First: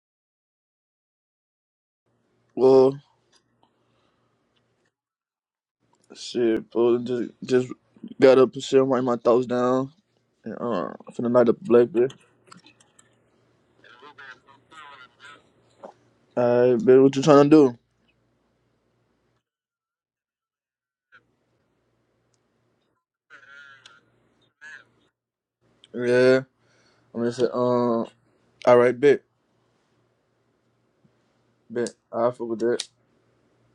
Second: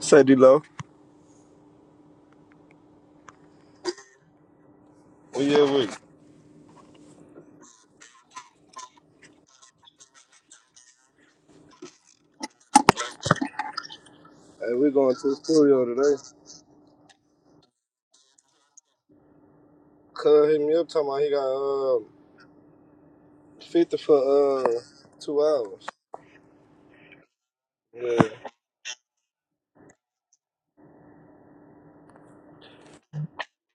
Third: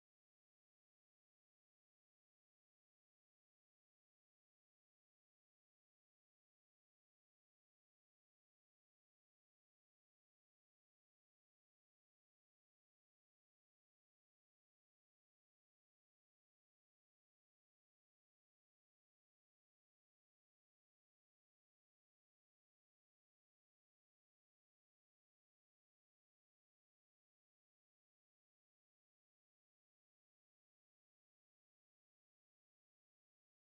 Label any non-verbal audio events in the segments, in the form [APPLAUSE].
Say D-Lo. Well, Well, yeah, we shit, bro. Just, just got up and shit. I'm writing my thoughts down. And, uh, finna light up a black bit. hey, we going to the studio today. Alright, bit. What you trying to Cuz hit me up talking about he got uh, 50 for uh, two hours. do? Yeah. I'm gonna say, um, Yeah, alright, bit, bit. I fuck with that.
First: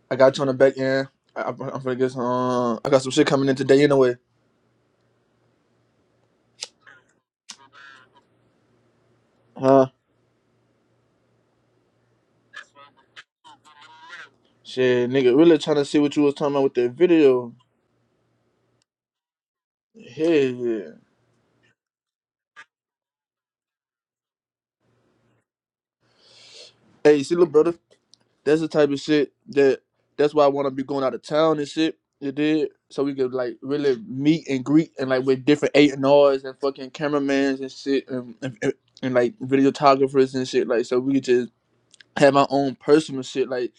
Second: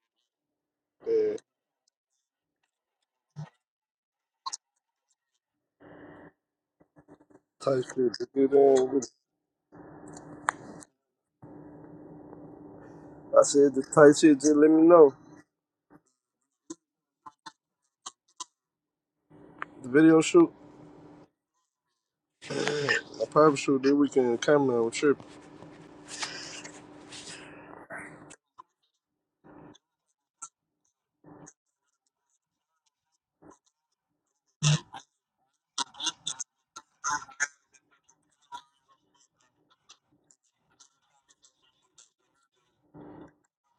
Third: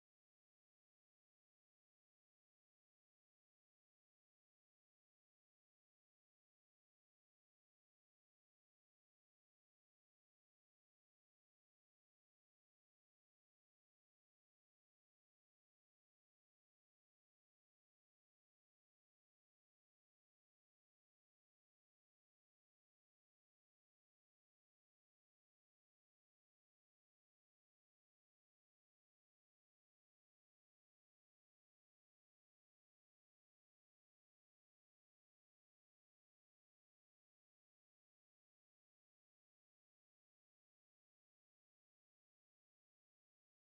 I got you on the back end. yeah. I, I'm I'm finna get some. Uh, I got some shit coming in today anyway. Tight shit. Just get in with it. Huh? I said the tight shit. Just let me Shit, know. nigga, really trying to see what you was talking about with that video. The video Hey, shoot, yeah. my private shoot, then we can camera with trip. Hey, see, little brother. That's the type of shit that that's why I want to be going out of town and shit. You did so we could like really meet and greet and like with different eight and R's and fucking cameramans and shit and, and, and, and like videographers and shit like so we could just have our own personal shit like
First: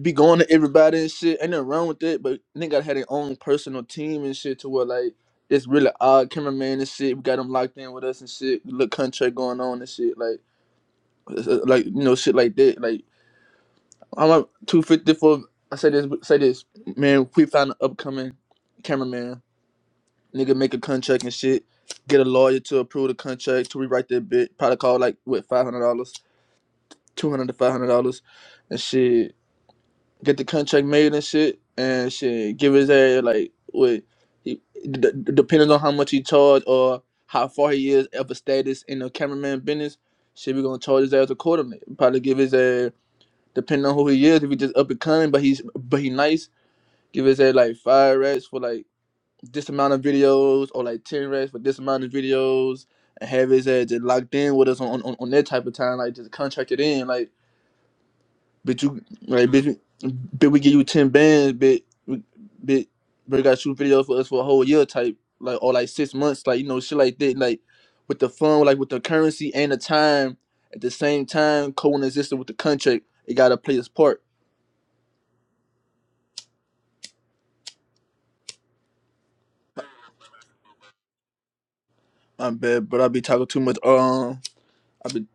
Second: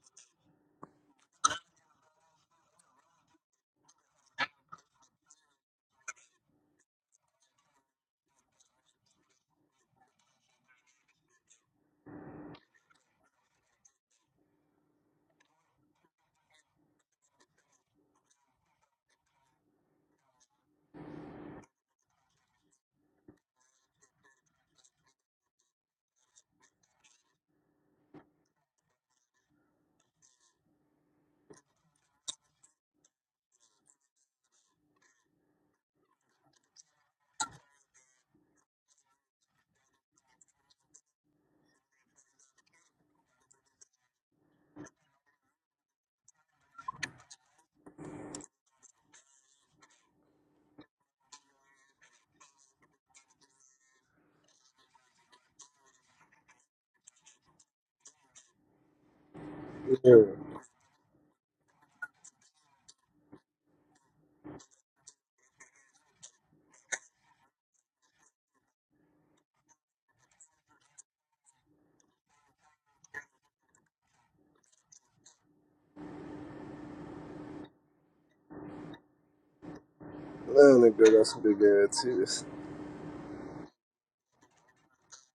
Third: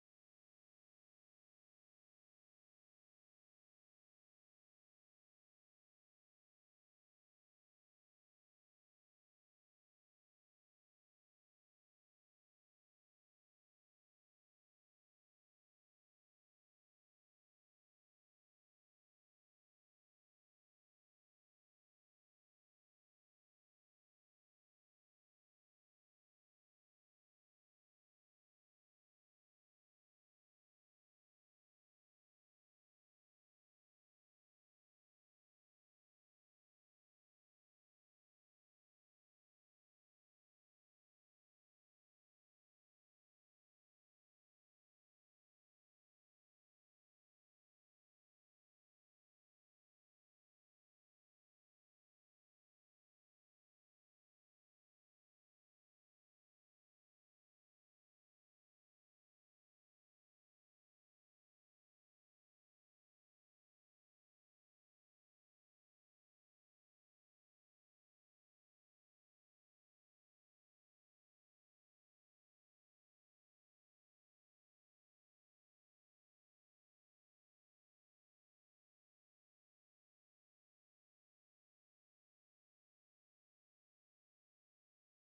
be going to everybody and shit ain't nothing wrong with it but nigga gotta have their own personal team and shit to where like it's really odd cameraman and shit we got them locked in with us and shit little contract going on and shit like uh, like you know shit like that like I'm up two fifty for. I say this, say this, man. We found an upcoming cameraman. Nigga, make a contract and shit. Get a lawyer to approve the contract to rewrite that bit. Probably call like what five hundred dollars, two hundred to five hundred dollars, and shit. Get the contract made and shit, and shit. Give his ass like what, he, d- d- depending on how much he charge or how far he is of a status in the cameraman business. Shit, we gonna charge his ass accordingly. Probably give his ass depending on who he is, if he just up and coming, but he's but he nice, give his head like five rats for like this amount of videos or like ten rats for this amount of videos and have his head just locked in with us on, on, on that type of time, like just contracted in, like bitch you like bitch, we- Yeah, bitch we give you ten bands, bitch we- bitch but you gotta shoot videos for us for a whole year type, like or like six months, like you know, shit like that, like with the fun, like with the currency and the time at the same time coexisting with the contract, it gotta play its part. man, that girl got some big ass titties. I bet, but I be talking too much. Um, I be,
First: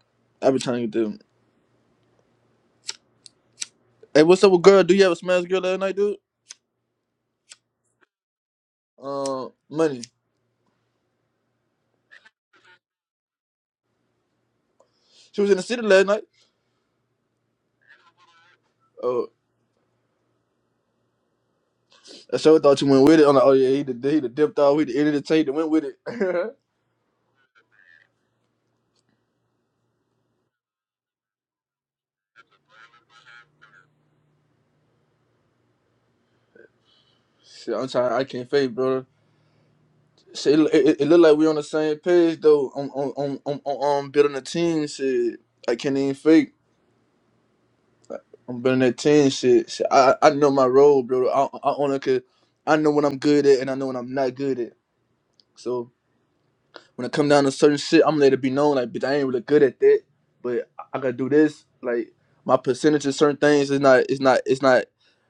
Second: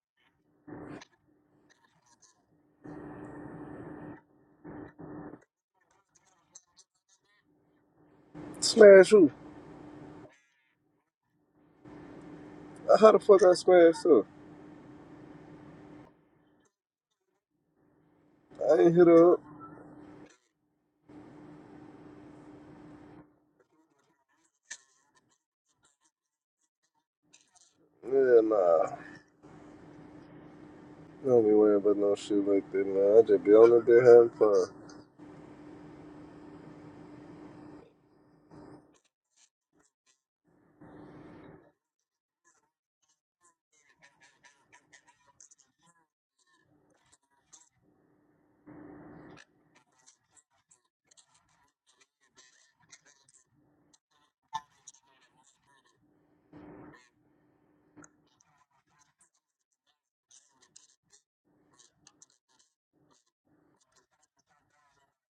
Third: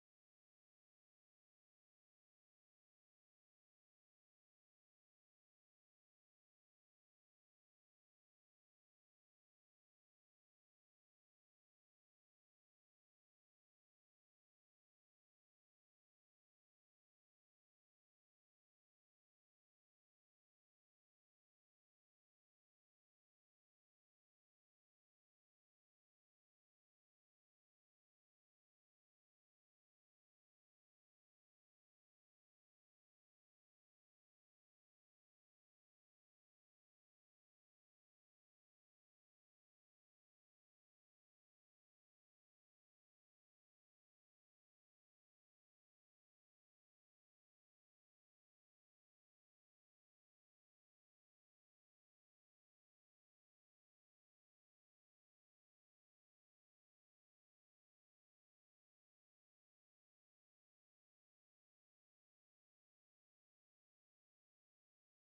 I be trying to get them. Hey, what's up with girl? Do you have a smash girl last night, dude? Smash who? Uh, money. Uh, How the fuck I smash her? She was in the city last night. I ain't hit Oh, her up. I sure thought you went with it. I'm like, oh yeah, he did, he did dipped out. He did edited the tape and went with it. [LAUGHS] Yeah, nah. Don't be worrying about no shit like that, man. I just be on the bed having fun. Shit, I'm trying. I can't fake, brother. Shit, it, it, it look like we on the same page though. I'm, On am I'm, I'm I'm building a team. Shit, I can't even fake. I'm building that team. Shit, shit I I know my role, brother. I I only could. I know when I'm good at and I know when I'm not good at. So. when it come down to certain shit, I'm gonna let it be known like bitch, I ain't really good at that, but I I gotta do this. Like my percentage of certain things is not it's not it's not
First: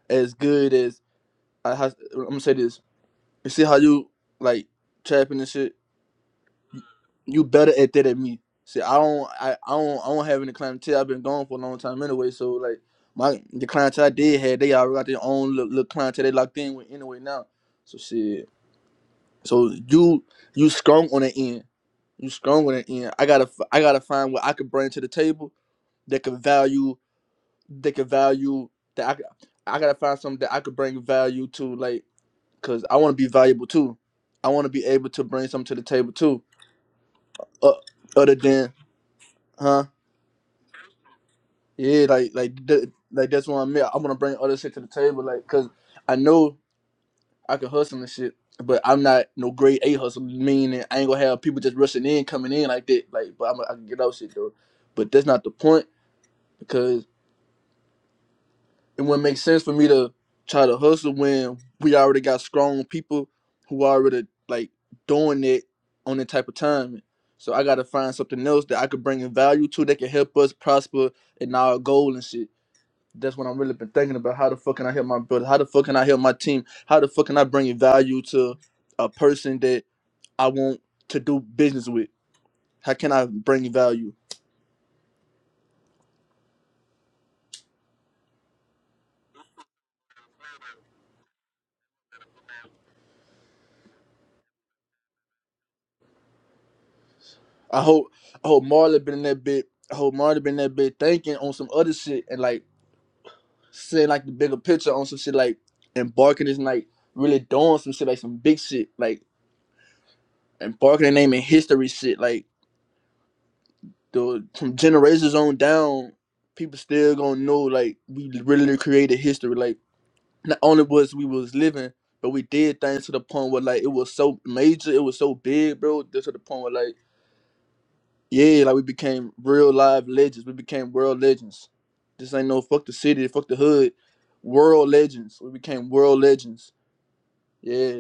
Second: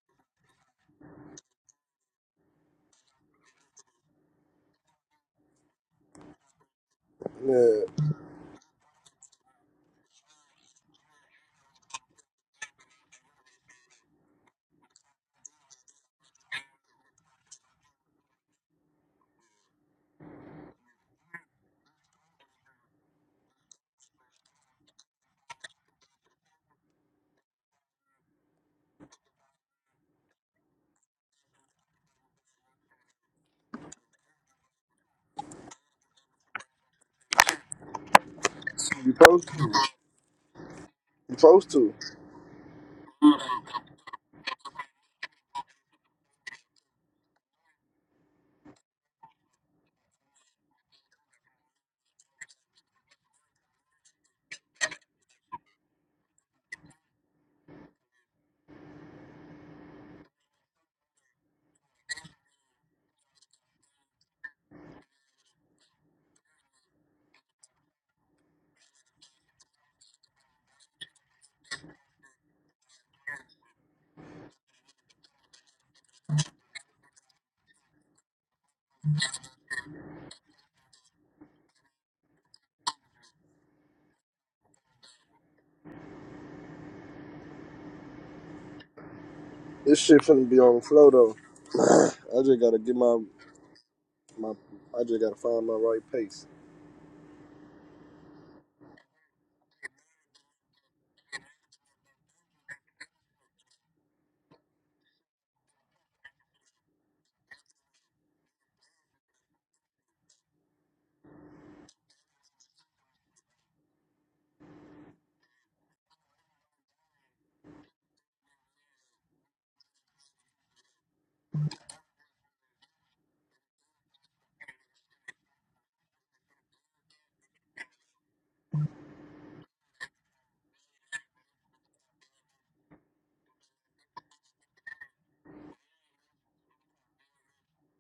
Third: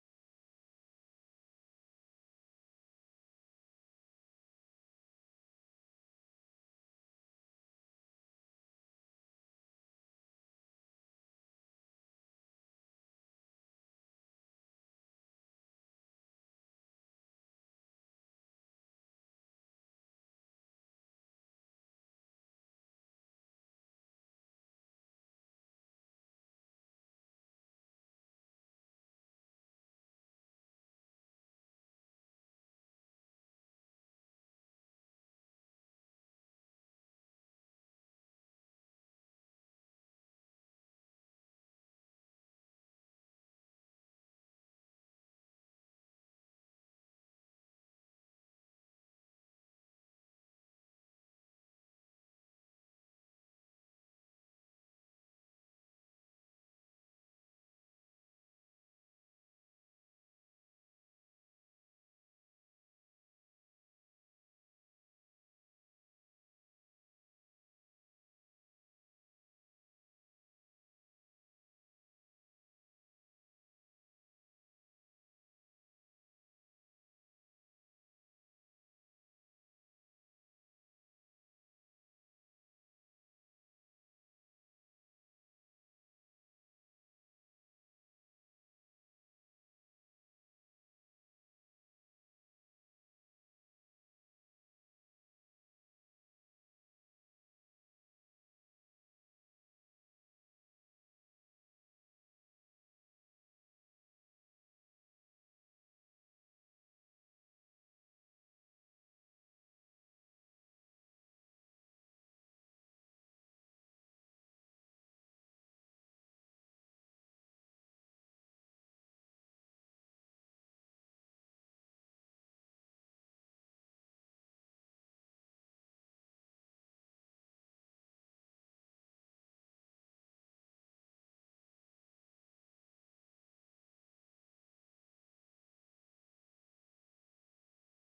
as good as I has, I'm gonna say this. You see how you like trapping and shit? You better Yeah, at that than me. See, I don't I, I don't I don't have any clientele. I've been gone for a long time anyway, so like my the clientele I did had, they already got their own little, little clientele they locked in with anyway now. So shit. So you you strong on the end. You strong with it, and I gotta f- I gotta find what I could bring to the table that could value that could value that I c- I gotta find something that I could bring value to, like, cause I want to be valuable too. I want to be able to bring something to the table too. Uh, other than, You supposed to. huh? You supposed to. Yeah, like like th- like that's what I meant. I want to bring other shit to the table, like, cause I know I can hustle and shit, but I'm not no grade A hustle. Meaning I ain't gonna have people just rushing in, coming in like that. Like, but I'm, I can get out shit though. But that's not the point because it wouldn't make sense for me to try to hustle when we already got strong people who already like doing it on that type of time. So I gotta find something else that I could bring in value to that can help us prosper in our goal and shit. That's what I'm really been thinking about. How the fuck can I help my brother? How the fuck can I help my team? How the fuck can I bring value to a person that I want to do business with? How can I bring value? This shit finna be on the flow though. [SIGHS] I just gotta get my my. I just gotta find my right pace. I hope I hope Marlon been in that bit. I hope Marlon been in that bit thinking on some other shit and like say like the bigger picture on some shit like embarking is like really doing some shit like some big shit like embarking and naming history shit like the from generations on down people still gonna know like we really created history like not only was we was living but we did things to the point where like it was so major it was so big bro just to the point where like yeah like we became real live legends we became world legends this ain't no fuck the city fuck the hood world legends we became world legends yeah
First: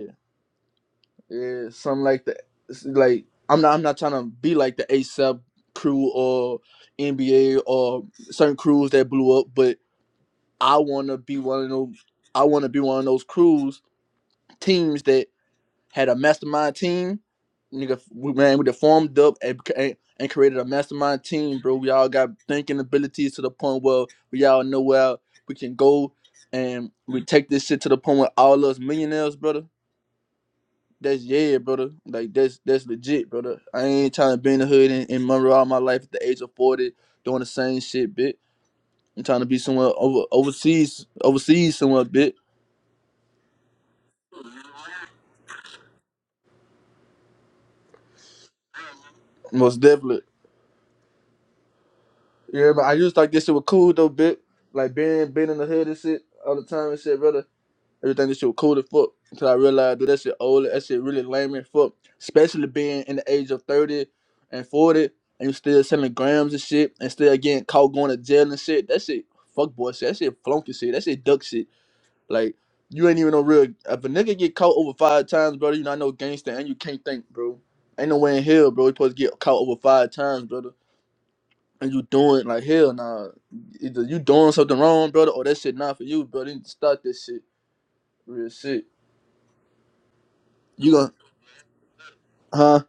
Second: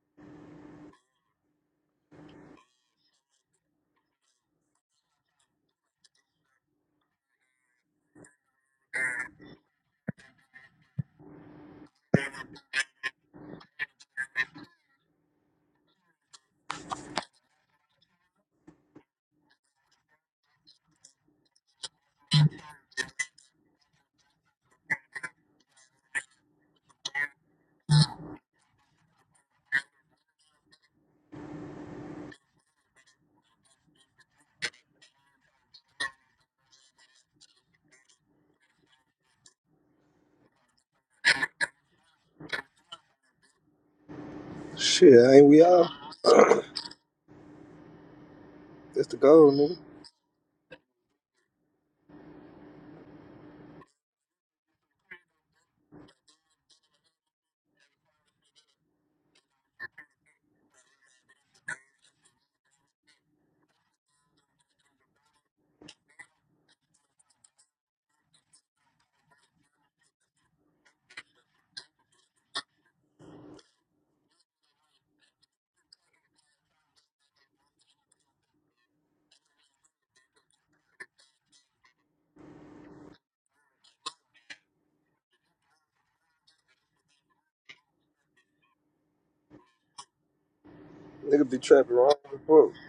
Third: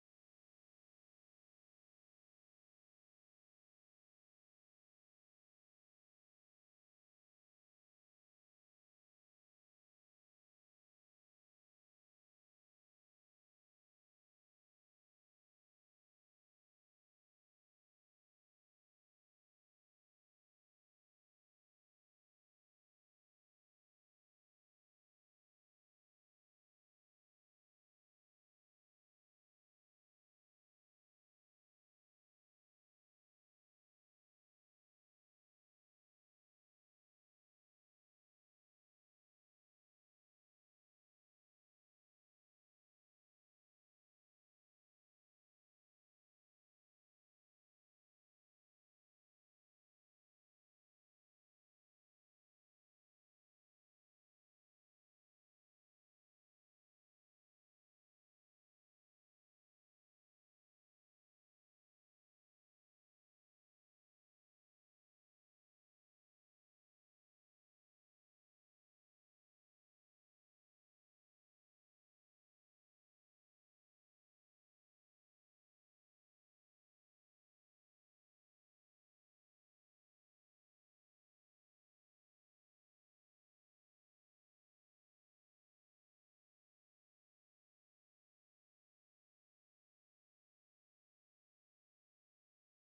Yeah, something like that. It's Like I'm not I'm not trying to be like the ASAP crew or NBA or certain crews that blew up, but I wanna be one of those I wanna be one of those crews teams that had a mastermind team. Nigga, we man, we done formed up and, and, and created a mastermind team, bro. We all got thinking abilities to the point where we all know where we can go, and we take this shit to the point where all us millionaires, brother. That's yeah, brother. Like that's that's legit, brother. I ain't trying to be in the hood in, in Monroe all my life at the age of forty, doing the same shit, bitch. I'm trying to be somewhere over overseas, overseas somewhere, bitch. Shit, ain't we all? [CLEARS THROAT] That's the goal, nigga. Most definitely. Yeah, but I used to like this shit was cool though, bitch. Like being being in the hood and shit all the time and shit, brother. Everything this shit was cool as fuck until I realized that that shit old. That shit really lame as fuck. Especially being in the age of thirty and forty, and you still selling grams and shit, and still getting caught going to jail and shit. That shit, fuck boy shit. That shit flunky shit. That shit duck shit. Like you ain't even no real. If a nigga get caught over five times, brother, you not no gangster, and you can't think, bro. Ain't no way in hell, bro. You supposed to get caught over five times, brother. And you doing like hell, nah. Either you doing something wrong, brother, or that shit not for you, brother. You need to start this shit, real shit. You gon' Nigga be trapping wrong as fuck. Huh?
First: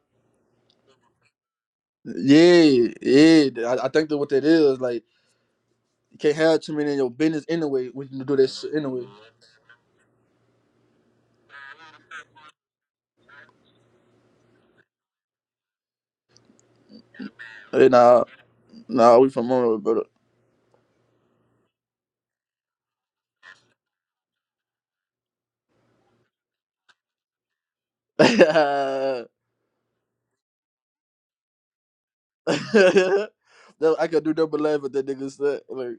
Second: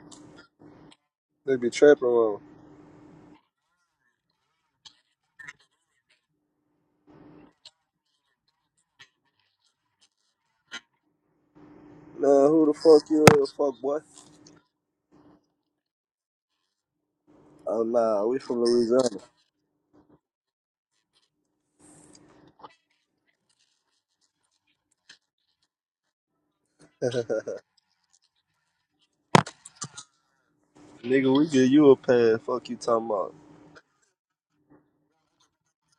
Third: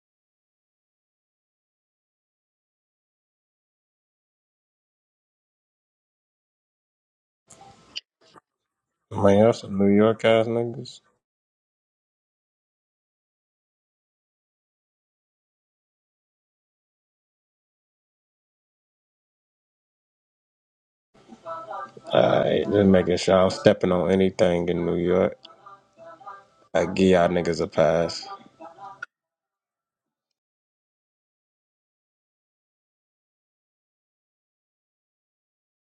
Nigga be trapping wrong. Yeah, yeah. I, I think that what that is like you can't have too many in your business anyway. We can do that shit anyway. Man, y'all some New York ass niggas. Nah, who the fuck you is, fuck boy? Oh Hey, nah, nah, we from nah. Louisiana. We from Monroe, brother. Alright, just making sure I'm stepping on anything in New York. I give y'all niggas a pass. Nigga, we give you a pass. Fuck you talking [LAUGHS] about? No, I could do double laugh at that nigga said. Like,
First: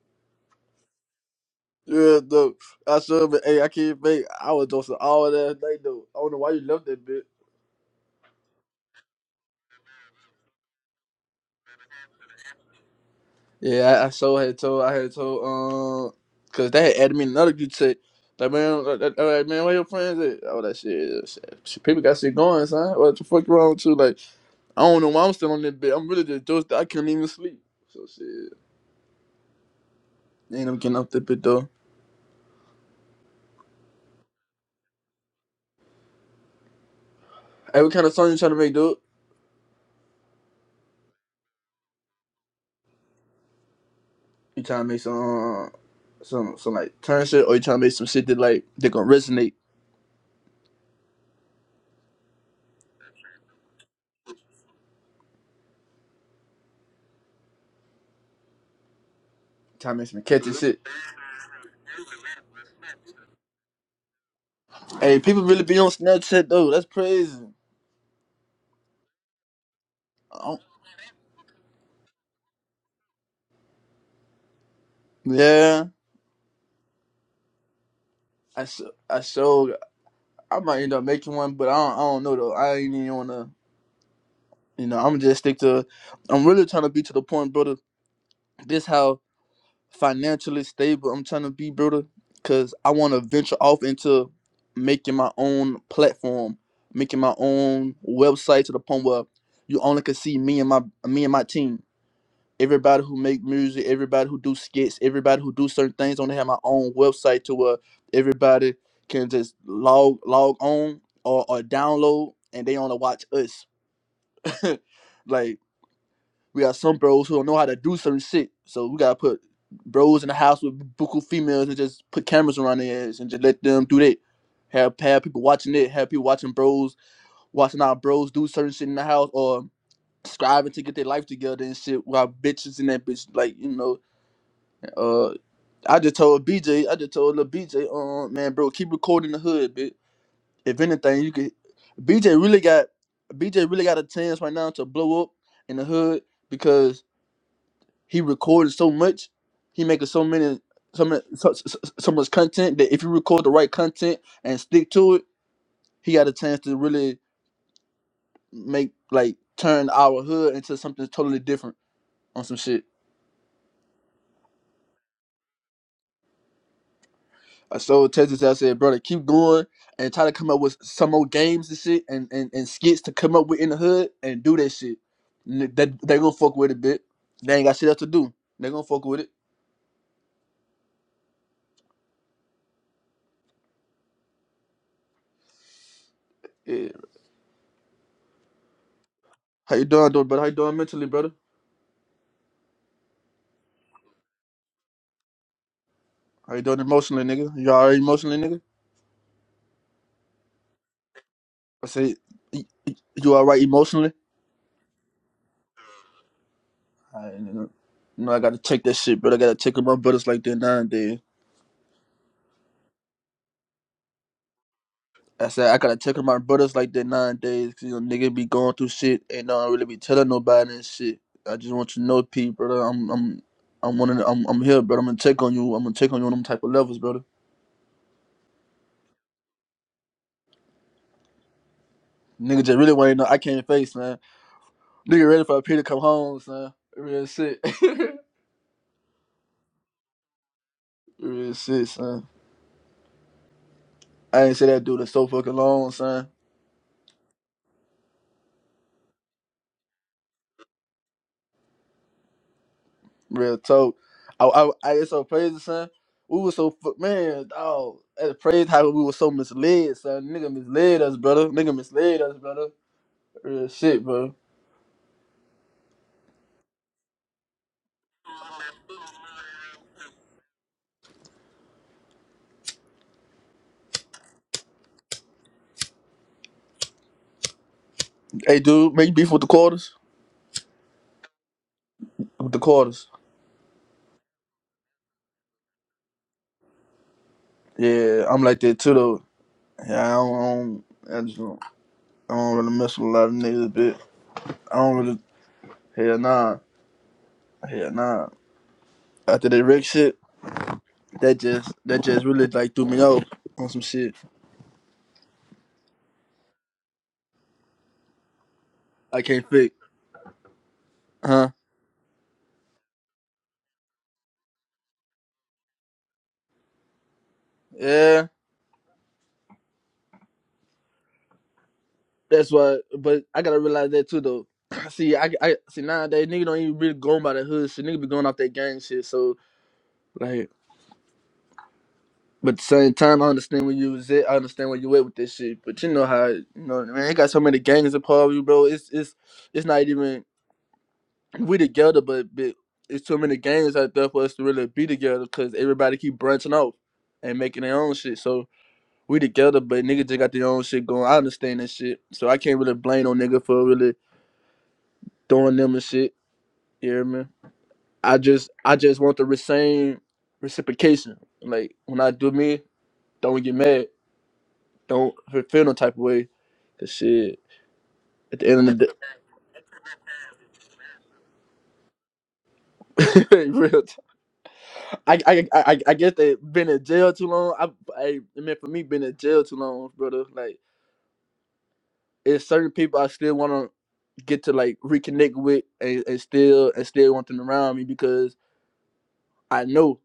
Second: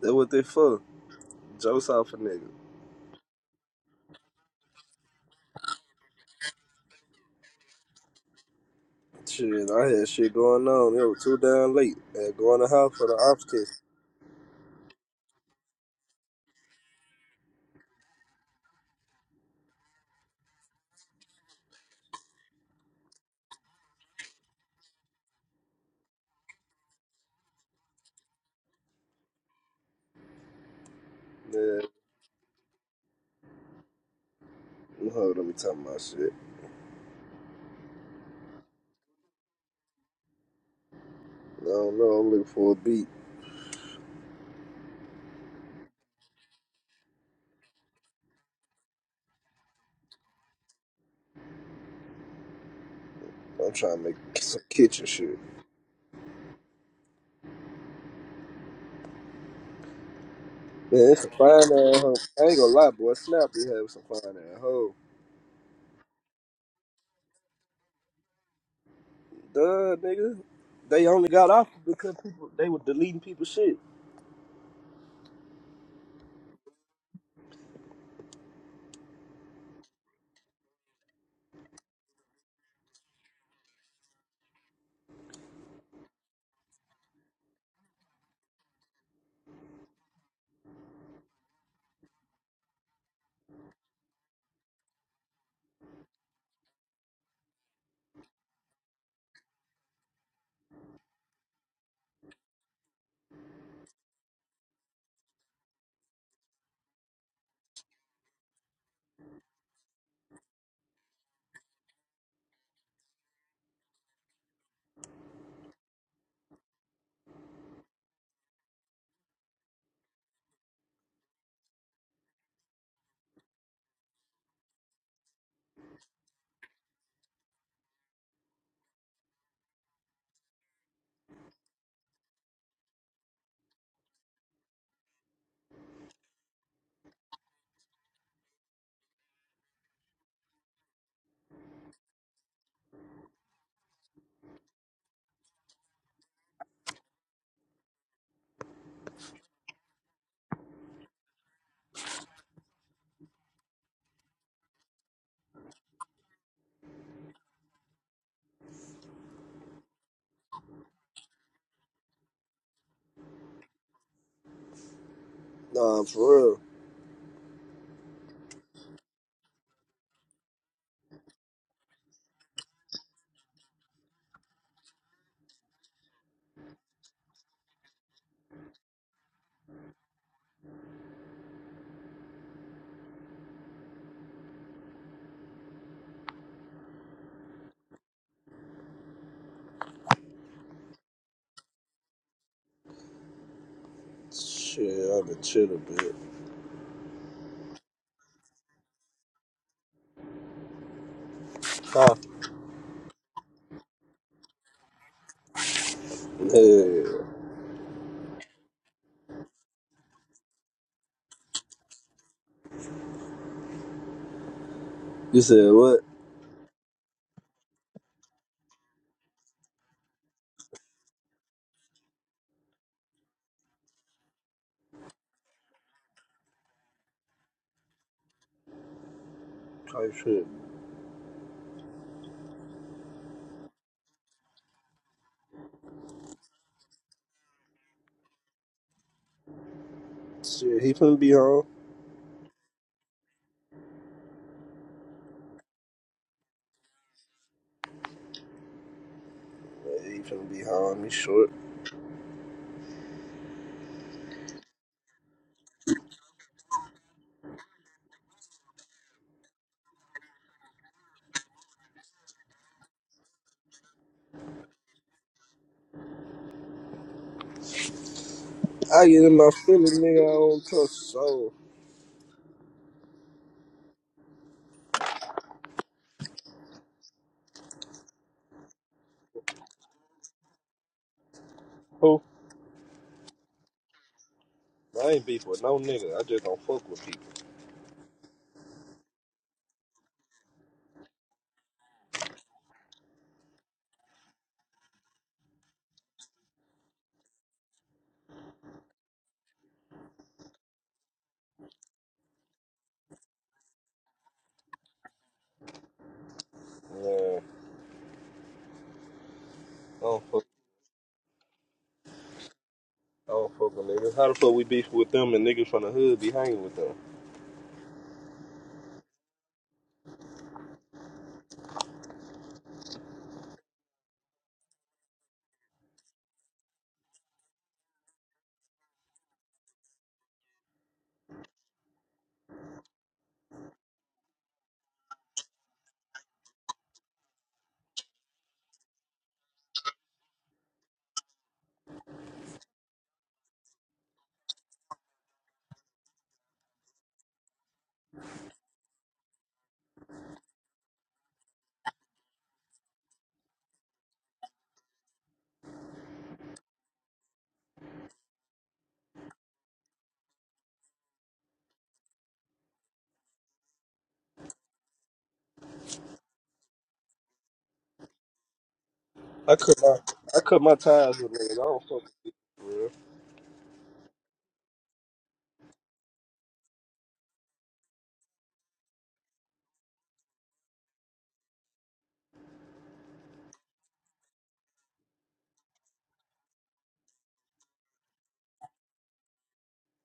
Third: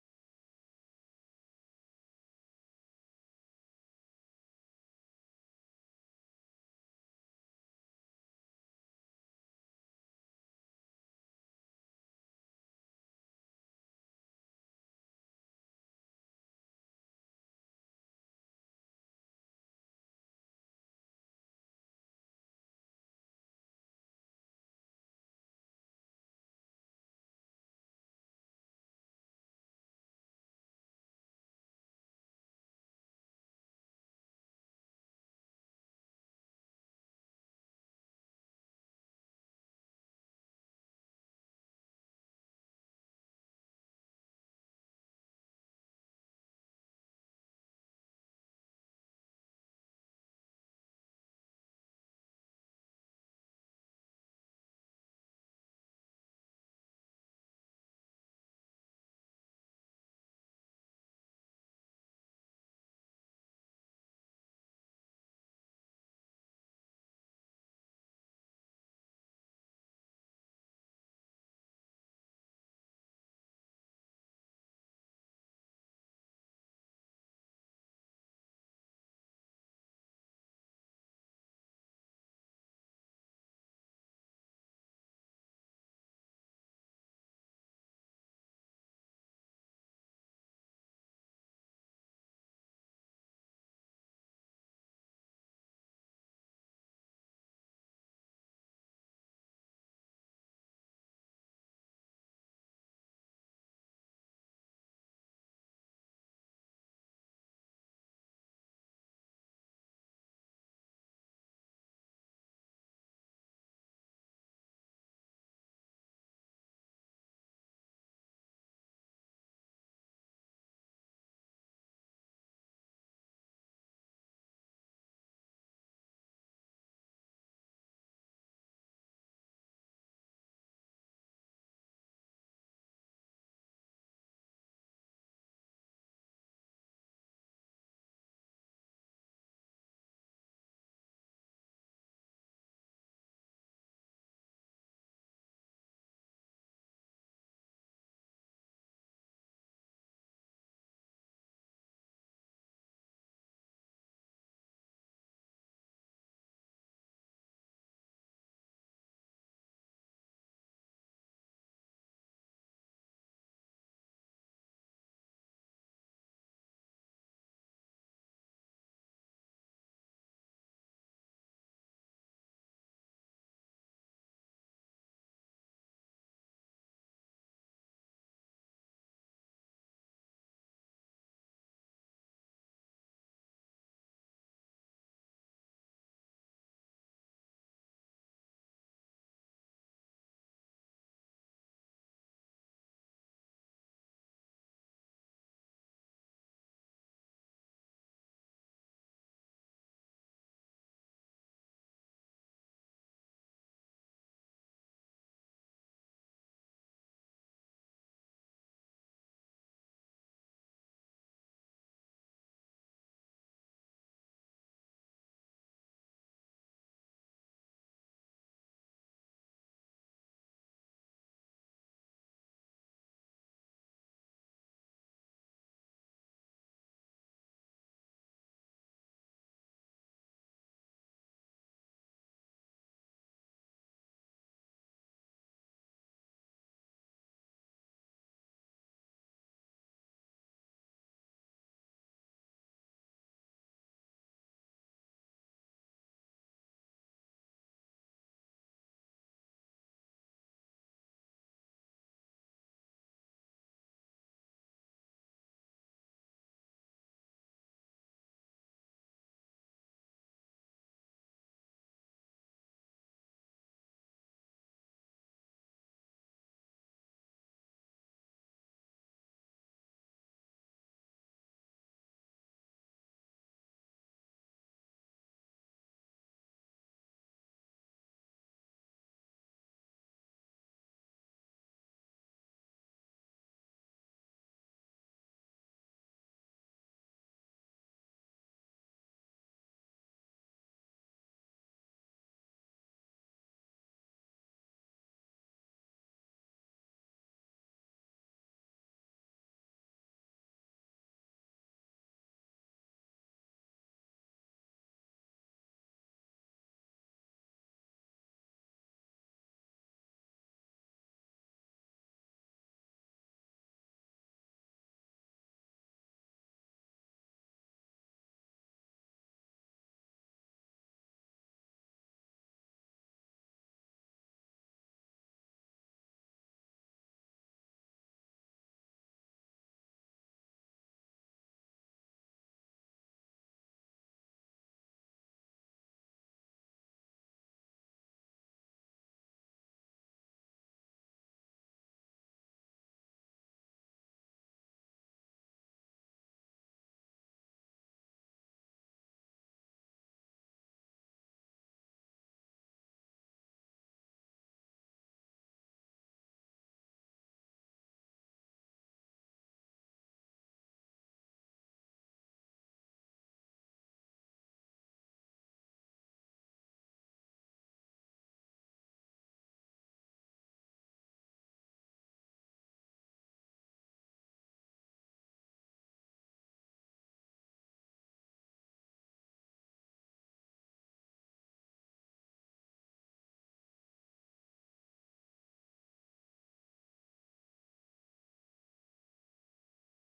That what they for? Jokes off a yeah, nigga. though. I should, but hey, I can't fake. I was doing all that night though. I don't know why you left that bitch. Shit, I had shit going on. It was too damn late. Had going to house for the ops test. Yeah, I, I so had told I had told um because they had added me in another group chat. Like man, like, like, like, man, where your friends at? All that shit. shit. shit, People got shit going, son. What the fuck wrong with you? Like I don't know why I'm still on that bed. I'm really just dosed. I couldn't even sleep. So shit, ain't i getting off that bed though. Yeah, Hold on, let me talk my shit. Hey, what kind of song you trying to make, dude? I don't know. I'm looking for a beat. You trying to make some uh, some some like turn shit, or you trying to make some shit that like that gonna resonate? I'm trying to make some kitchen shit. Trying to make some catchy shit. Man, it's a fine ass hoe. I ain't gonna lie, boy. Snap, we have some fine ass hoe. Hey, people really be on Snapchat though. That's crazy. Duh, nigga. I don't, They only got off because people they were deleting people's shit. yeah. I so I so. I might end up making one, but I don't, I don't know though. I ain't even wanna, you know. I'm just stick to. I'm really trying to be to the point, brother. This how financially stable I'm trying to be, brother. Cause I want to venture off into making my own platform, making my own website to the point where you only can see me and my me and my team everybody who make music, everybody who do skits, everybody who do certain things. I want to have my own website to where everybody can just log log on or, or download and they want to watch us. [LAUGHS] like we got some bros who don't know how to do certain shit, so we gotta put bros in the house with buku females and just put cameras around their ass and just let them do that. Have have people watching it, have people watching bros, watching our bros do certain shit in the house or striving to get their life together and shit while bitches in that bitch like, you know, uh, I just told BJ, I just told little BJ, um, man, bro, keep recording the hood, bitch. If anything, you could. BJ really got, BJ really got a chance right now to blow up in the hood because he recorded so much, he making so many, so many, so, so, so so much content that if you record the right content and stick to it, he got a chance to really make like turn our hood into something totally different on some shit. Nah, for real. I told Texas, I said, brother, keep going and try to come up with some more games and shit and, and, and skits to come up with in the hood and do that shit. N- That they gonna fuck with it a bit. They ain't got shit else to do. They gonna fuck with it. Yeah. How you doing, though, brother? How you doing mentally, brother? Shit, I've been chill a bit. How you doing emotionally, nigga? You alright emotionally, nigga? I Huh? say, y- y- you alright emotionally? Yeah. I, you know, I gotta check that shit, but I gotta check with my brothers like that nine days. You I said said I gotta what? take care of my brothers like that nowadays, cause you know nigga be going through shit and don't really be telling nobody and shit. I just want you to know, P, brother. I'm I'm I'm one of the, I'm I'm here, brother. I'm gonna take on you. I'm gonna take on you on them type of levels, brother. Type shit. Nigga just really want to know I can't face, man. Nigga ready for P to come home, son. Real shit. Shit, he finna [LAUGHS] be Real home. shit, son. I ain't say that dude in so fucking long, son. Yeah, He finna be home. He short. Real talk. I, I, I it's so crazy, son. We was so fu- man, dog. At praise how we were so misled, son. Nigga misled us, brother. Nigga misled us, brother. Real shit, bro. I get in my feelings, nigga. I don't trust soul. Hey, dude, make beef with the quarters. Who? With the quarters. I ain't beef with no nigga. I just don't fuck with people. Yeah, I'm like that too, though. Yeah, I don't. I, don't, I just don't. I don't really mess with a lot of niggas, bit. I don't really. Hell nah. Hell nah. After that Rick shit, that just that just really like threw me off on some shit Yeah, I can't fix, I don't fuck. huh? I don't fuck with niggas. How the fuck we beef with them and niggas from the hood be hanging with them? Yeah. That's why, but I gotta realize that too, though. [CLEARS THROAT] see, I, I see nowadays nigga don't even really going by the hood shit. Nigga be going off that gang shit. So like, but at the same time, I understand where you was at. I understand where you at with this shit. But you know how you know, man. It got so many gangs a part of you, bro. It's it's it's not even we together, but, but it's too many gangs out there for us to really be together because everybody keep branching off and making their own shit. So. We together, but nigga just got their own shit going. I understand that shit, so I can't really blame no nigga for really throwing them and shit. You hear me? I just I just want the same reciprocation. Like when I do me, don't get mad. Don't feel no type of way. Cause shit, at the end of the I cut my I cut my ties with niggas. I don't fuck with people, for real. day, [LAUGHS] real. T- I, I I I I guess they been in jail too long. I I, I mean for me been in jail too long, brother. Like it's certain people I still wanna get to like reconnect with and, and still and still want them around me because I know.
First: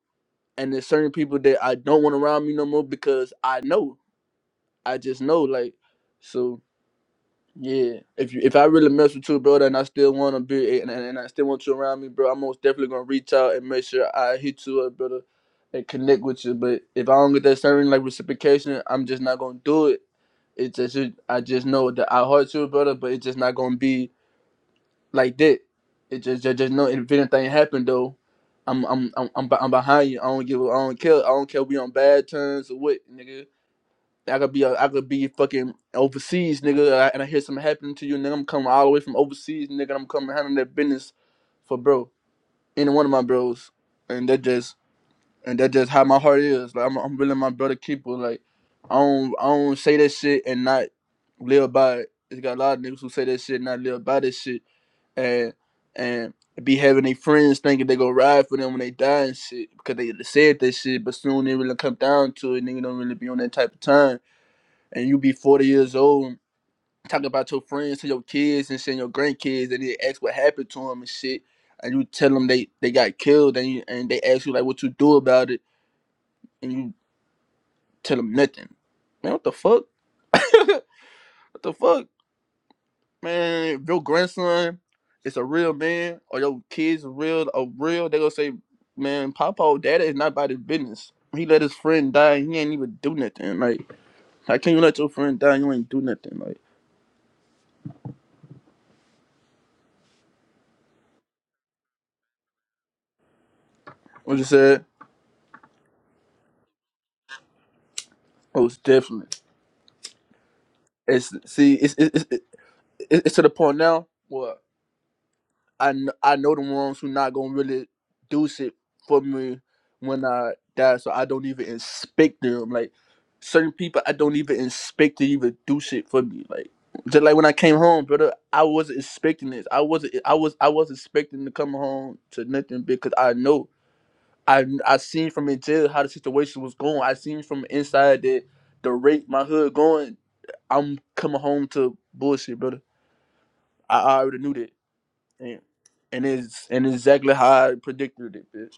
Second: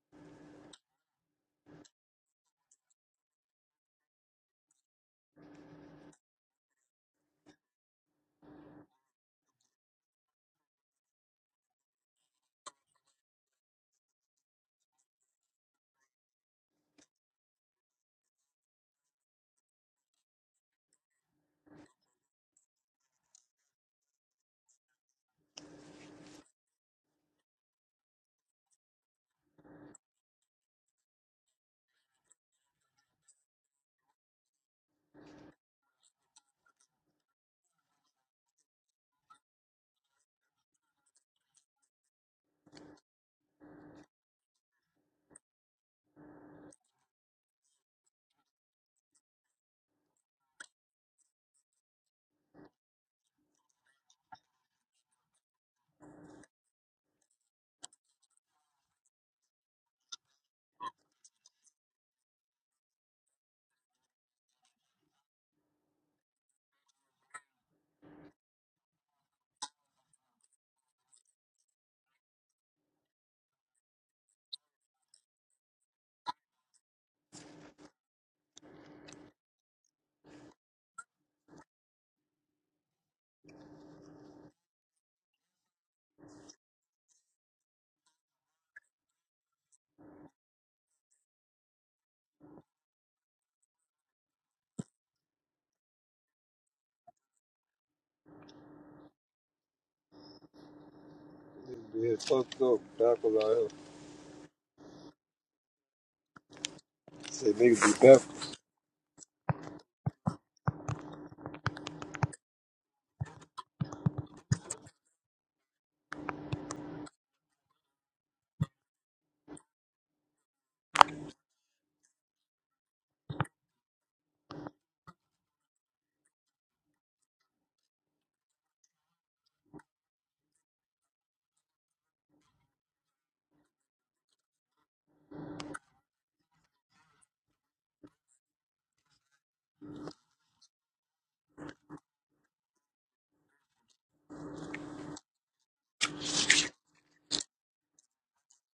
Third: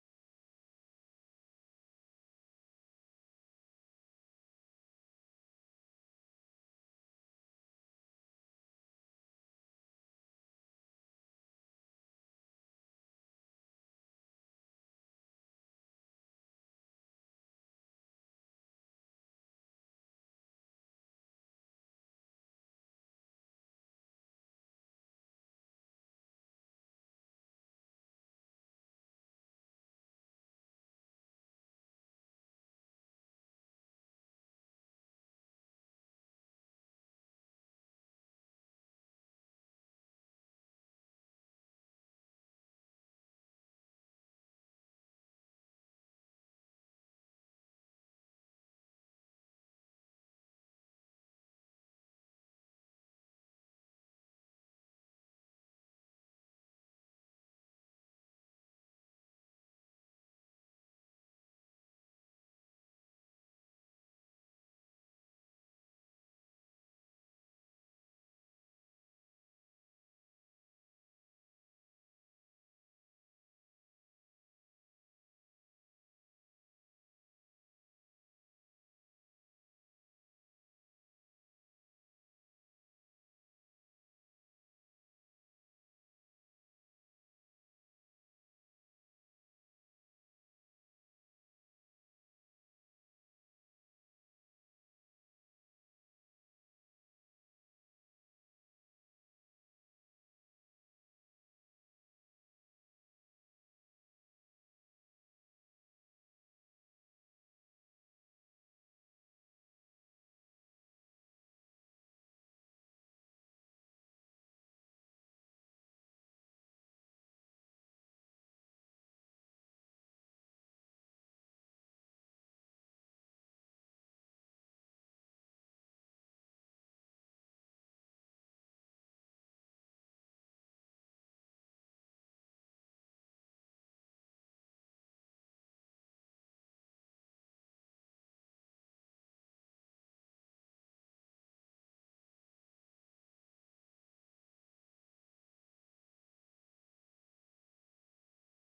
And there's certain people that I don't want around me no more because I know. I just know like so. Yeah, if you if I really mess with you, bro, and I still want to be and, and, I still want you around me, bro, I'm most definitely gonna reach out and make sure I hit you up, brother, and connect with you. But if I don't get that certain like reciprocation, I'm just not gonna do it. It's just it- I just know that I hurt you, brother, but it's just not gonna be like that. It just just, just know if anything happened though, I'm I'm I'm I'm, be- I'm behind you. I don't give a- I don't care I don't care if we on bad terms or what, nigga. I could be a, I could be fucking overseas, nigga, and I, and I hear something happening to you, nigga. I'm coming all the way from overseas, nigga. and I'm coming handling that business for bro, any one of my bros, and that just and that just how my heart is. Like I'm, I'm really my brother keeper. Like I don't I don't say that shit and not live by it. It's got a lot of niggas who say that shit and not live by that shit, and and be having their friends thinking they go ride for them when they die and shit because they said that shit, but soon it really come down to it. Nigga don't really be on that type of time and you be 40 years old and talking about your friends to your kids and saying your grandkids and they ask what happened to them and shit and you tell them they, they got killed and you, and they ask you like what you do about it and you tell them nothing man what the fuck [LAUGHS] what the fuck man if your grandson is a real man or your kids are real or real they gonna say man papa daddy is not about his business he let his friend die and he ain't even do nothing like how can you let your friend die and you ain't do nothing like Niggas be here fucked up, backwards out here. what you said Say niggas be backwards. most definitely It's see, it's it's it's, it's to the point now where I kn- I know the ones who not gonna really do shit for me when I die, so I don't even inspect them. Like certain people, I don't even inspect to even do shit for me. Like just like when I came home, brother, I wasn't expecting this. I wasn't I was I was expecting to come home to nothing because I know I I seen from in jail how the situation was going. I seen from inside that the rate my hood going. I'm coming home to bullshit, brother. I, I already knew that, and and it's and exactly how I predicted it, bitch.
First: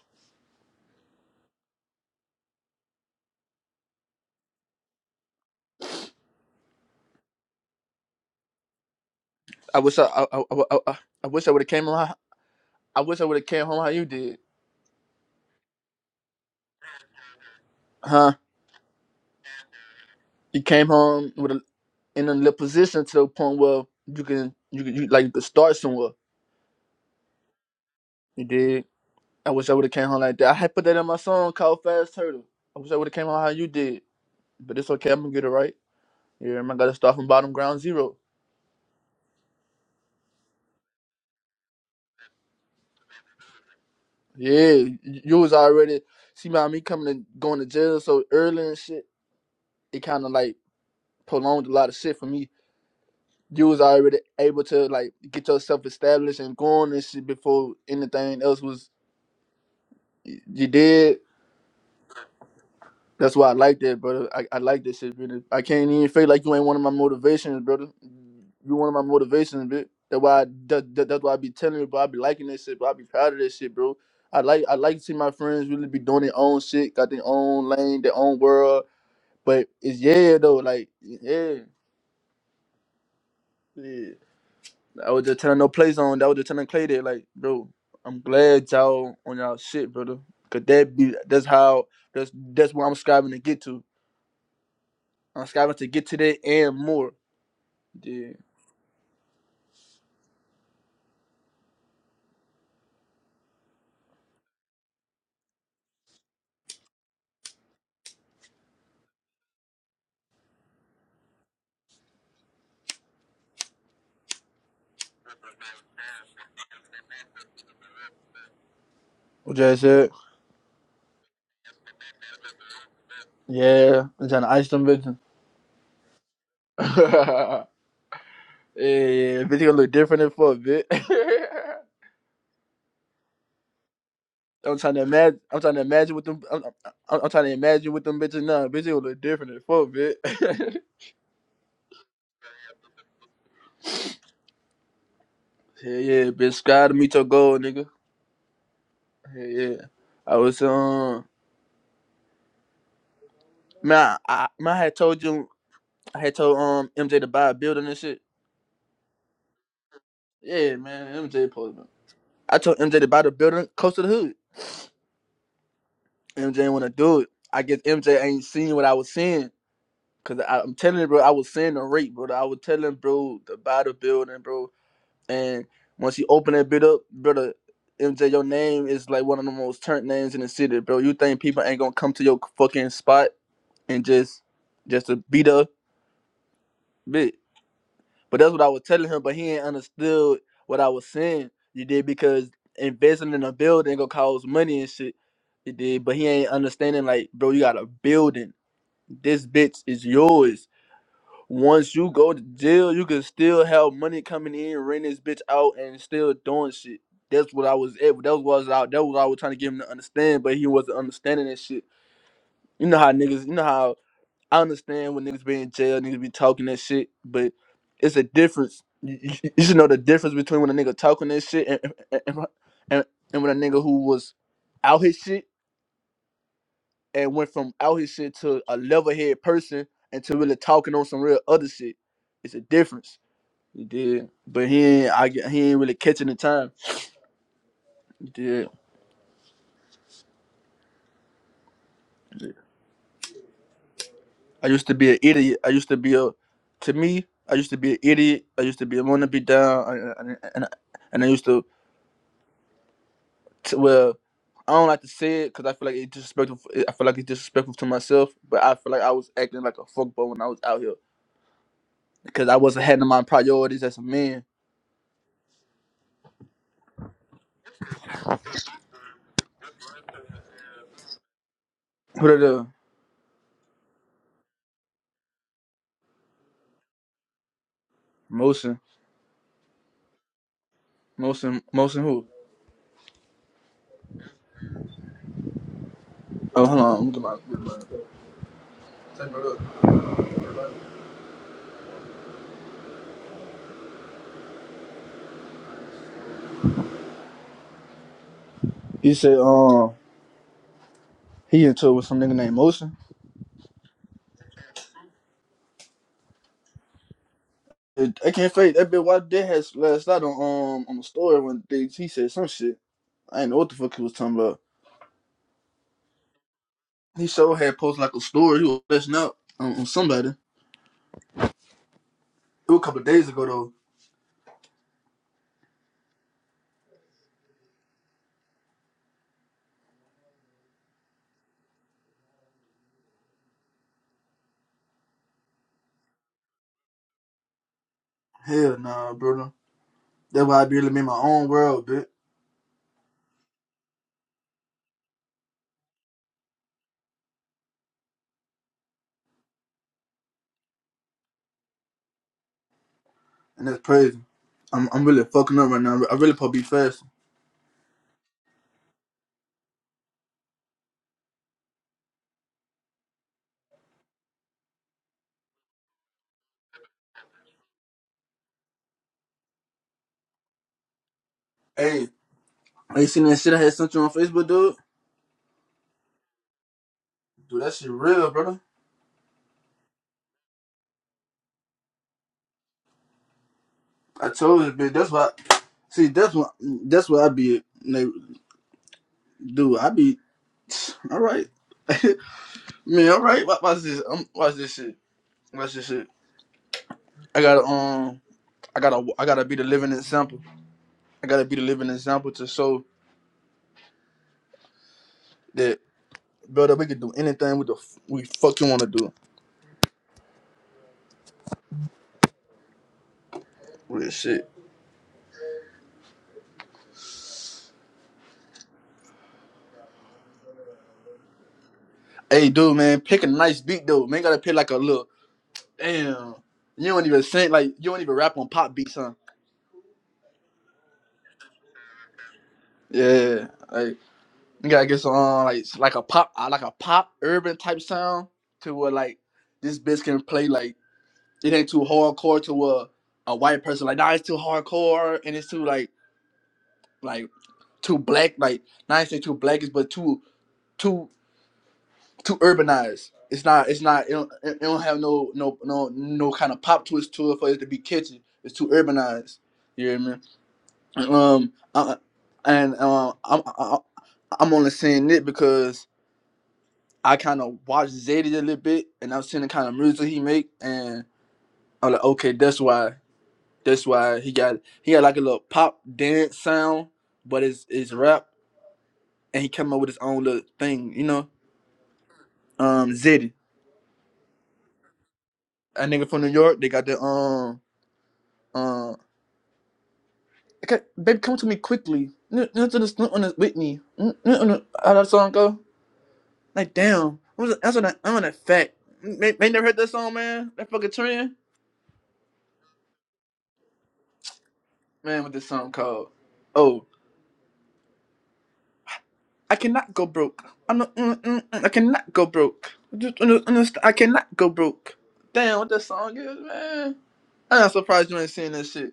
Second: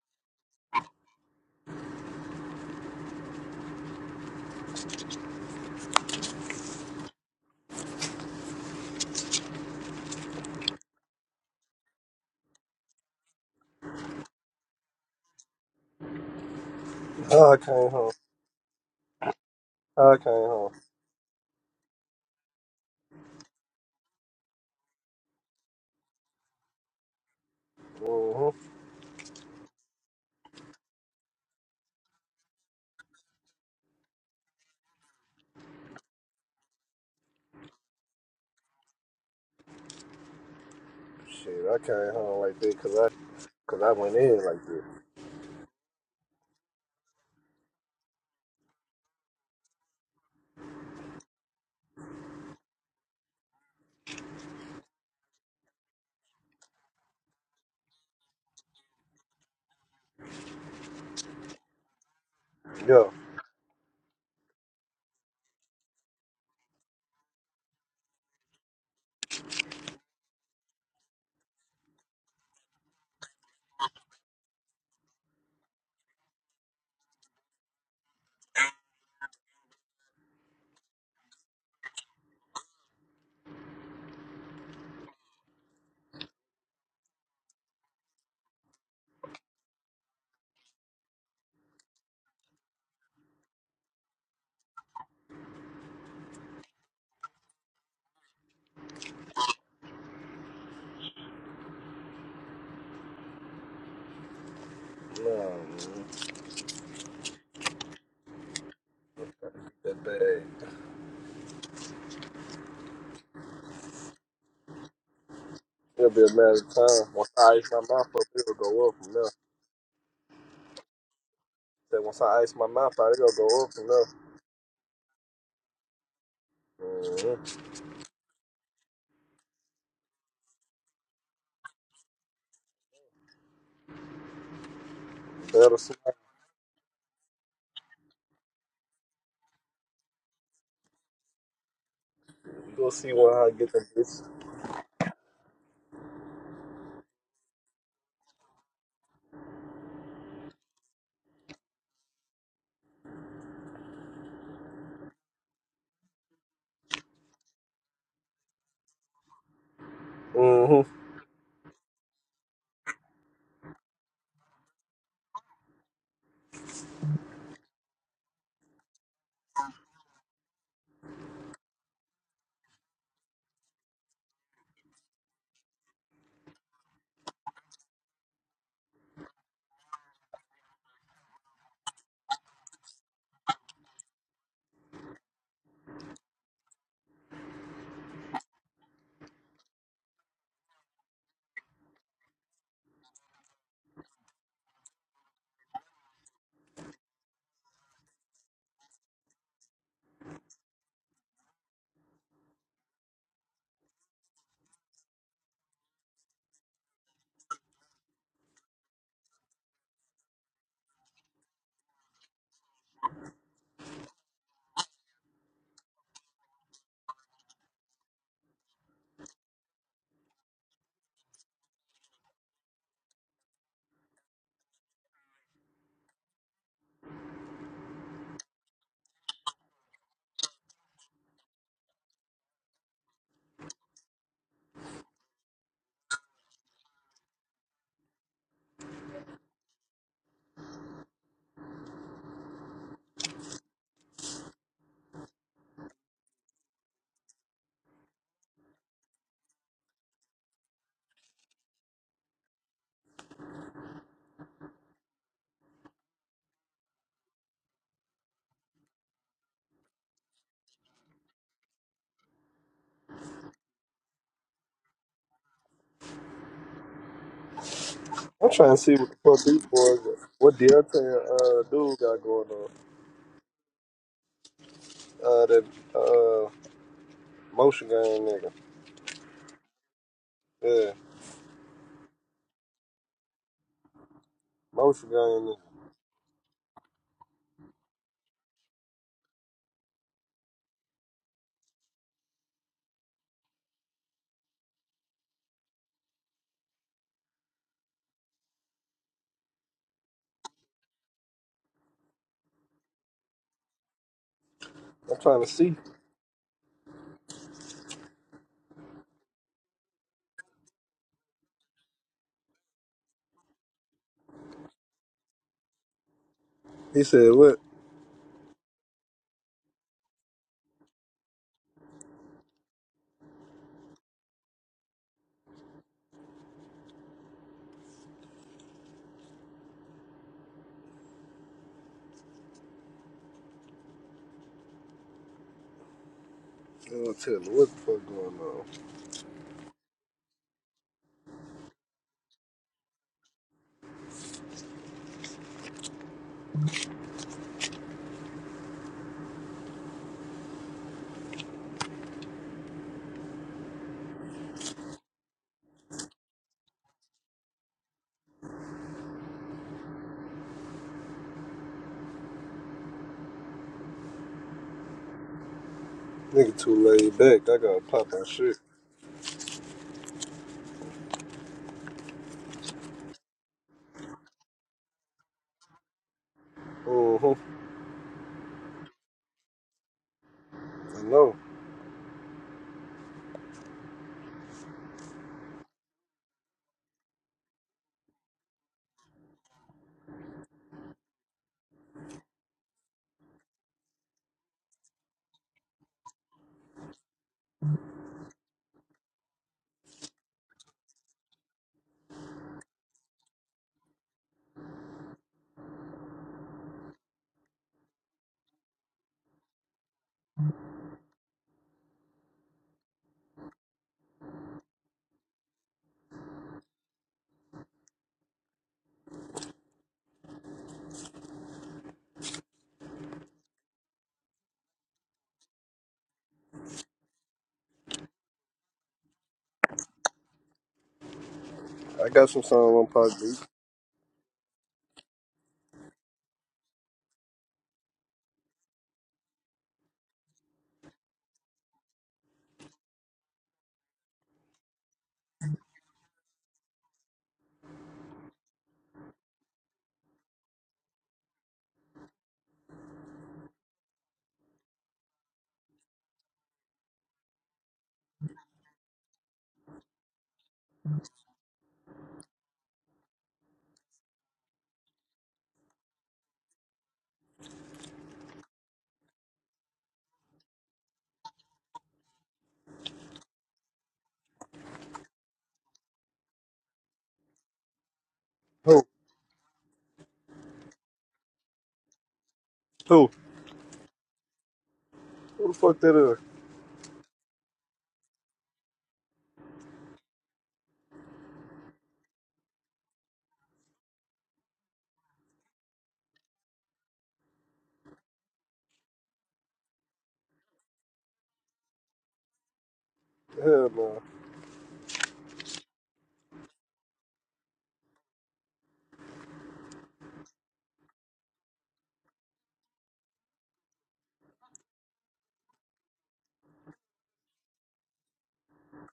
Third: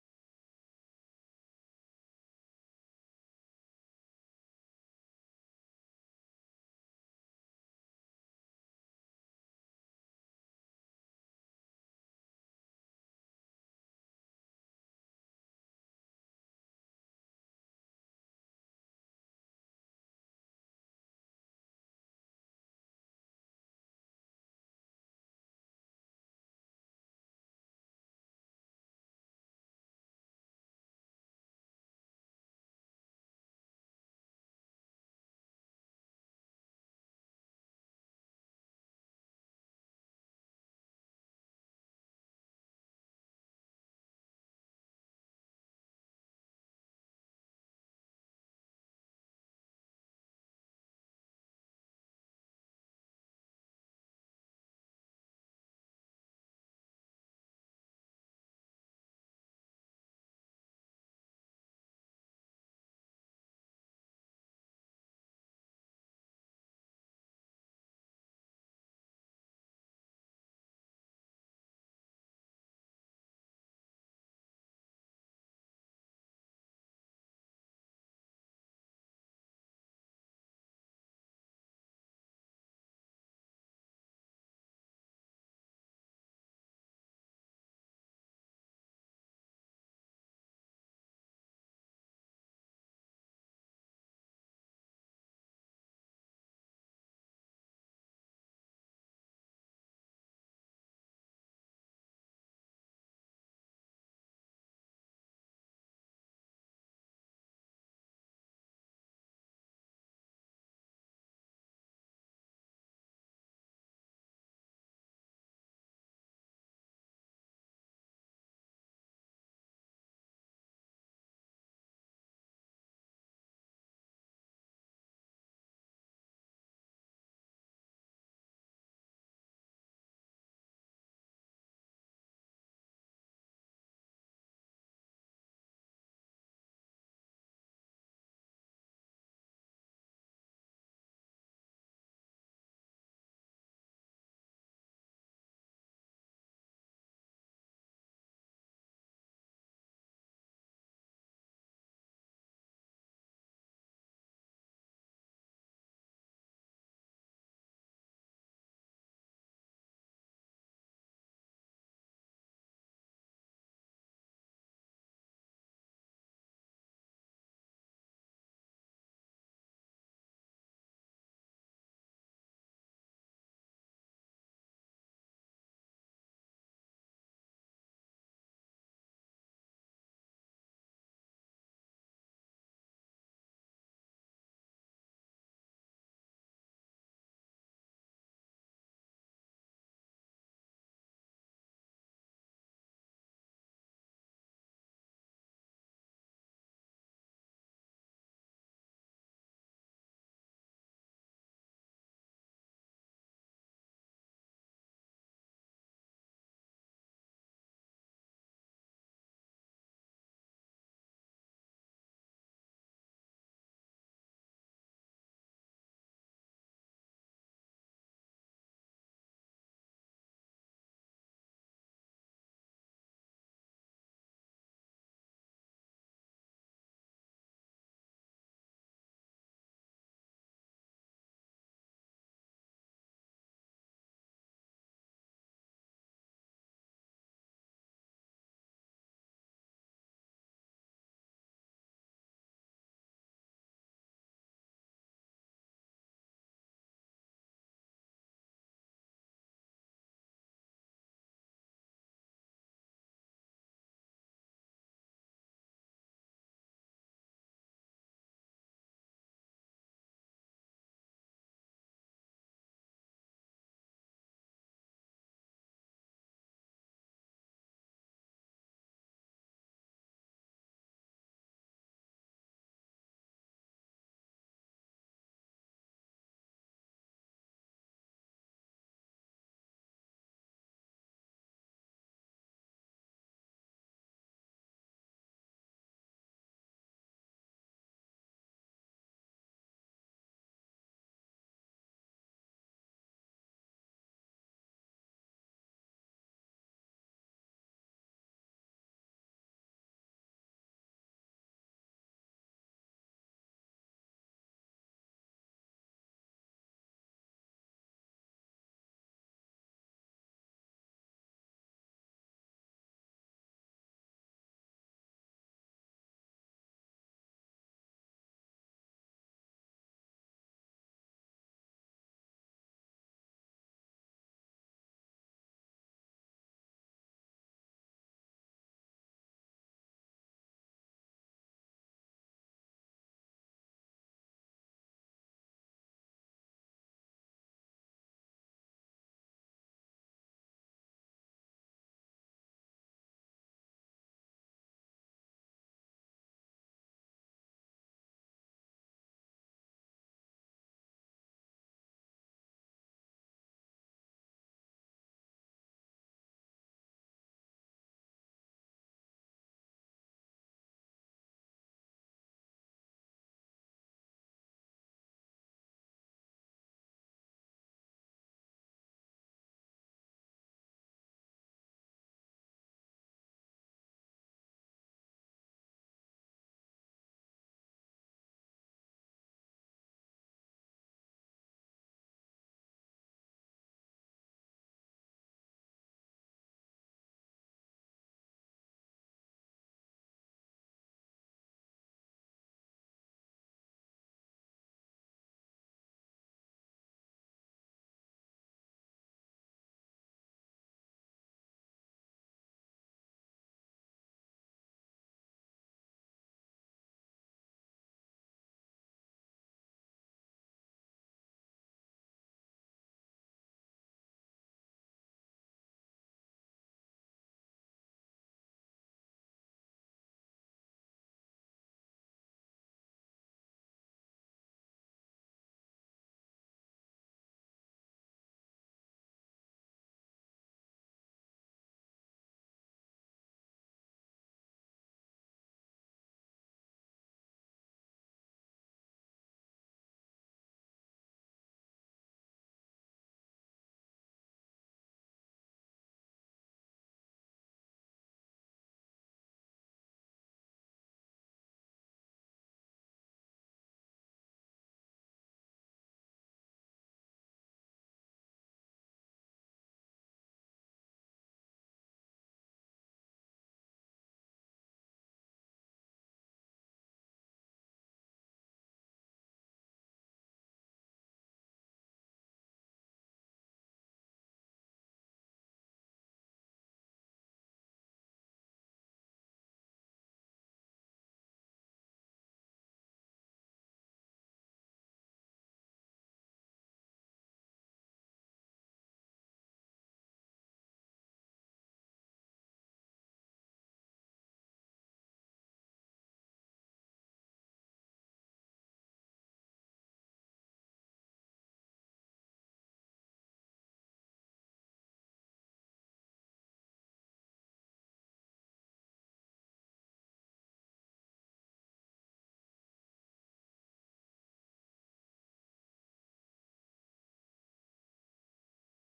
I wish I I I, I, I I wish I would have came home. how- I wish I would have came home how you did, How I came home. huh? How I came You home. came home with a in a little position to the point where you can you can you, like you could start somewhere. You hmm did. I wish I would have came home like that. I had put that in my song called Fast Turtle. I wish I would have came home how you did. but it's okay. I'm gonna get it right. Yeah, man, I gotta start from bottom ground zero. Shit, I came home like that 'cause I cause I went in like Yeah, y- this. you was already see my me coming and going to jail so early and shit. It kind of like prolonged a lot of shit for me. You was already able to like get yourself established and going and shit before anything else was y- you did. Yeah. That's why I like that, brother. I, I like that shit, brother. I can't even feel like you ain't one of my motivations, brother. You one of my motivations, bit. That's why I, that, that- that's why I be telling you, bro. I be liking this shit, bro. I be proud of this shit, bro. I like I like to see my friends really be doing their own shit, got their own lane, their own world. But it's yeah though, like yeah, yeah. I was just telling no play zone. I was just telling Clay that, like, bro. I'm glad y'all on y'all shit, brother. Cause that be that's how that's that's where I'm striving to get to. Anschaffung zu get to that and more. Yeah. Nah, man. That bad. It'll be a matter of time. Once I ice my mouth up, it'll go up from there. What y'all said? That once I ice my mouth out, it gonna go up Yeah. enough. I'm trying to ice them bitches. [LAUGHS] yeah, yeah, bitch gonna look different than fuck, bitch. [LAUGHS] I'm trying to imagine. Mm-hmm. I'm trying That'll to see. imagine with them. I'm, I'm, I'm trying to imagine with them bitches now. Bitch, gonna look different than fuck, bitch. You gonna see why I get them bitch. [LAUGHS] yeah, yeah, bitch. Sky to meet your goal, nigga. Yeah, yeah. I was um, man. I, I- man, I had told you. I had told um MJ to buy a building and shit. Yeah, Mm-hmm. man. MJ posted. I told MJ to buy the building close to the hood. MJ want to do it. I guess MJ ain't seen what I was seeing. Cause I, am telling you, bro, I was seeing the rate, bro. I was telling bro about the building, bro. And once you open that bit up, brother, MJ, your name is like one of the most turned names in the city, bro. You think people ain't gonna come to your fucking spot and just just to beat up bit? But that's what I was telling him, but he ain't understood what I was saying. You did because investing in a building gonna cost money and shit. You did, but he ain't understanding like, bro, you got a building. This bitch is yours. Once you go to jail, you can still have money coming in, rent this bitch out, and still doing shit. That's what I was at. That was what I was out. That was what I was trying to get him to understand, but he wasn't understanding that shit. You know how niggas. You know how I understand when niggas be in jail, niggas be talking that shit, but it's a difference. You, you- [LAUGHS] you should know the difference between when a nigga talking that shit and and, and, and when a nigga who was out his shit and went from out his shit to a level head person and to really talking on some real other shit. It's a difference. He did, but he ain't. I get- he ain't really catching the time. He did. I used to be an idiot. I used to be a. To me, I used to be an idiot. I used to be want to be down, and and, and, I, and I used to, to well. I don't like to say it because I feel like it's disrespectful. I feel like it's disrespectful to myself, but I feel like I was acting like a fuckboy when I was out here because I wasn't handling my priorities as a man. I'm trying to see what the fuck these boys, what Delta and uh, dude got What are going the on. Uh, that uh, motion game nigga. emotions? Yeah, Molson, Molson who? motion game nigga. Oh, hold on. I'm gonna get my. get my- He said, um, he into it with some nigga named Motion. I'm trying to see. I can't fake that bitch. Why did had last night on um on the story when they, he said some shit. I didn't know what the fuck he was talking about. He He said what? sure had posted like a story. He was messing up on, on somebody. It was a couple of days ago though. He don't tell me what the fuck going on. Hell nah, brother. That's why I be living in my own world, bitch. And that's crazy. I'm I'm really fucking up right now. I really probably be fast. Nigga too laid back. I gotta pop my shit. Hey, hey, you seen that shit I had sent you on Facebook, dude? Mm-hmm. Dude, that shit real, brother. I know. I told you, bitch. That's why. See, that's what that's what I be like, do. I be all right, [LAUGHS] man. All right, watch, watch this. Um, watch this shit. Watch this shit. I gotta um, I gotta I gotta be the living example. I gotta be the living example to show that brother we can do anything with the f- we fucking want to do. Real shit. Hey, dude, man, pick a nice beat though. Man, gotta pick like a little damn. You don't even sing like you don't even rap on pop beats, huh? I got some song on Pop Beat. Yeah. like You gotta get some uh, like like a pop uh, like a pop urban type sound to where like this bitch can play like it ain't too hardcore to a a white person like nah it's too hardcore and it's too like like too black like not saying too blackish but too too too urbanized. It's not it's not it don't, it don't have no no no no kind of pop twist to it for it to be catchy. It's too urbanized. You hear me? Um, I, and um, I'm I, I'm only saying it because I kind of watched Zadie a little bit, and I've seen the kind of music he make, and I'm like, okay, that's why, that's why he got he got like a little pop dance sound, but it's it's rap, Who? and he came up with his own little thing, you know. Um, Who? Zadie, Who the fuck a that nigga from New is? York, they got the um um, okay, baby, come to me quickly. N- n- to this- n- on this Whitney, N- n- on the- how that song go? Like damn, what was it? that's on that I'm on that fact. They, they never heard that song, man. That fucking trend, Hell no. man. What this song called? oh. I cannot go broke. I'm not, mm, mm, mm, I cannot go broke. I Just under- understand. I cannot go broke. Damn, what that song is, man. I'm not surprised you ain't seen that shit.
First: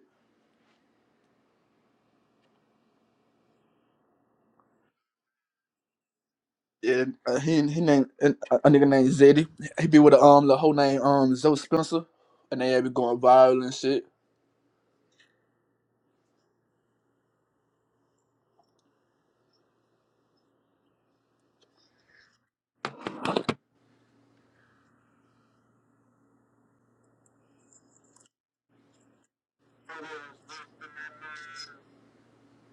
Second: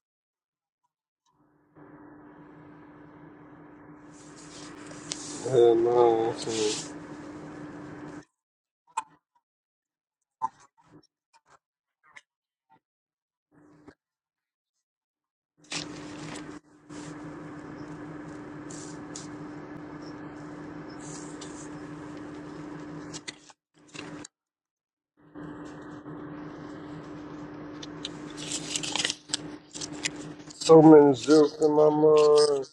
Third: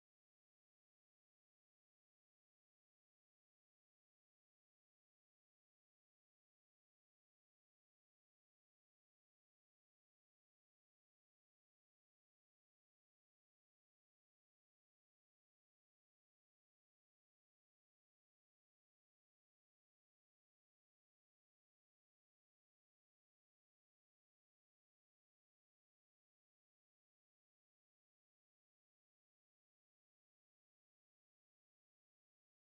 Hell no. Yeah, uh, he he named uh, a nigga named Zeddy. He be with the um the whole name um Zoe Spencer, and they be going viral and shit. So many jokes in my mind.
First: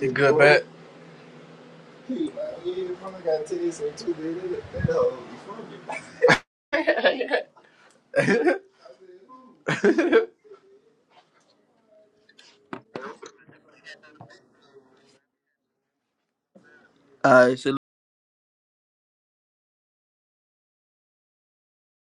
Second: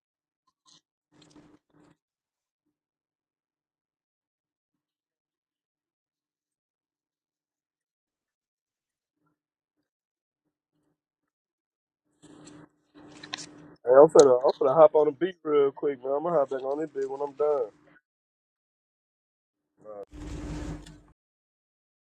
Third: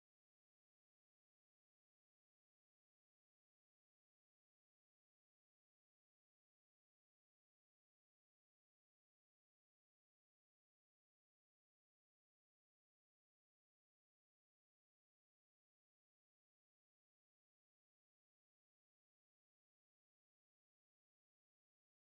She good, bad. [LAUGHS] Hey, I'm finna, I'm finna hop on the beat real quick, man. I'm gonna hop back on this bitch when I'm Alright, done. so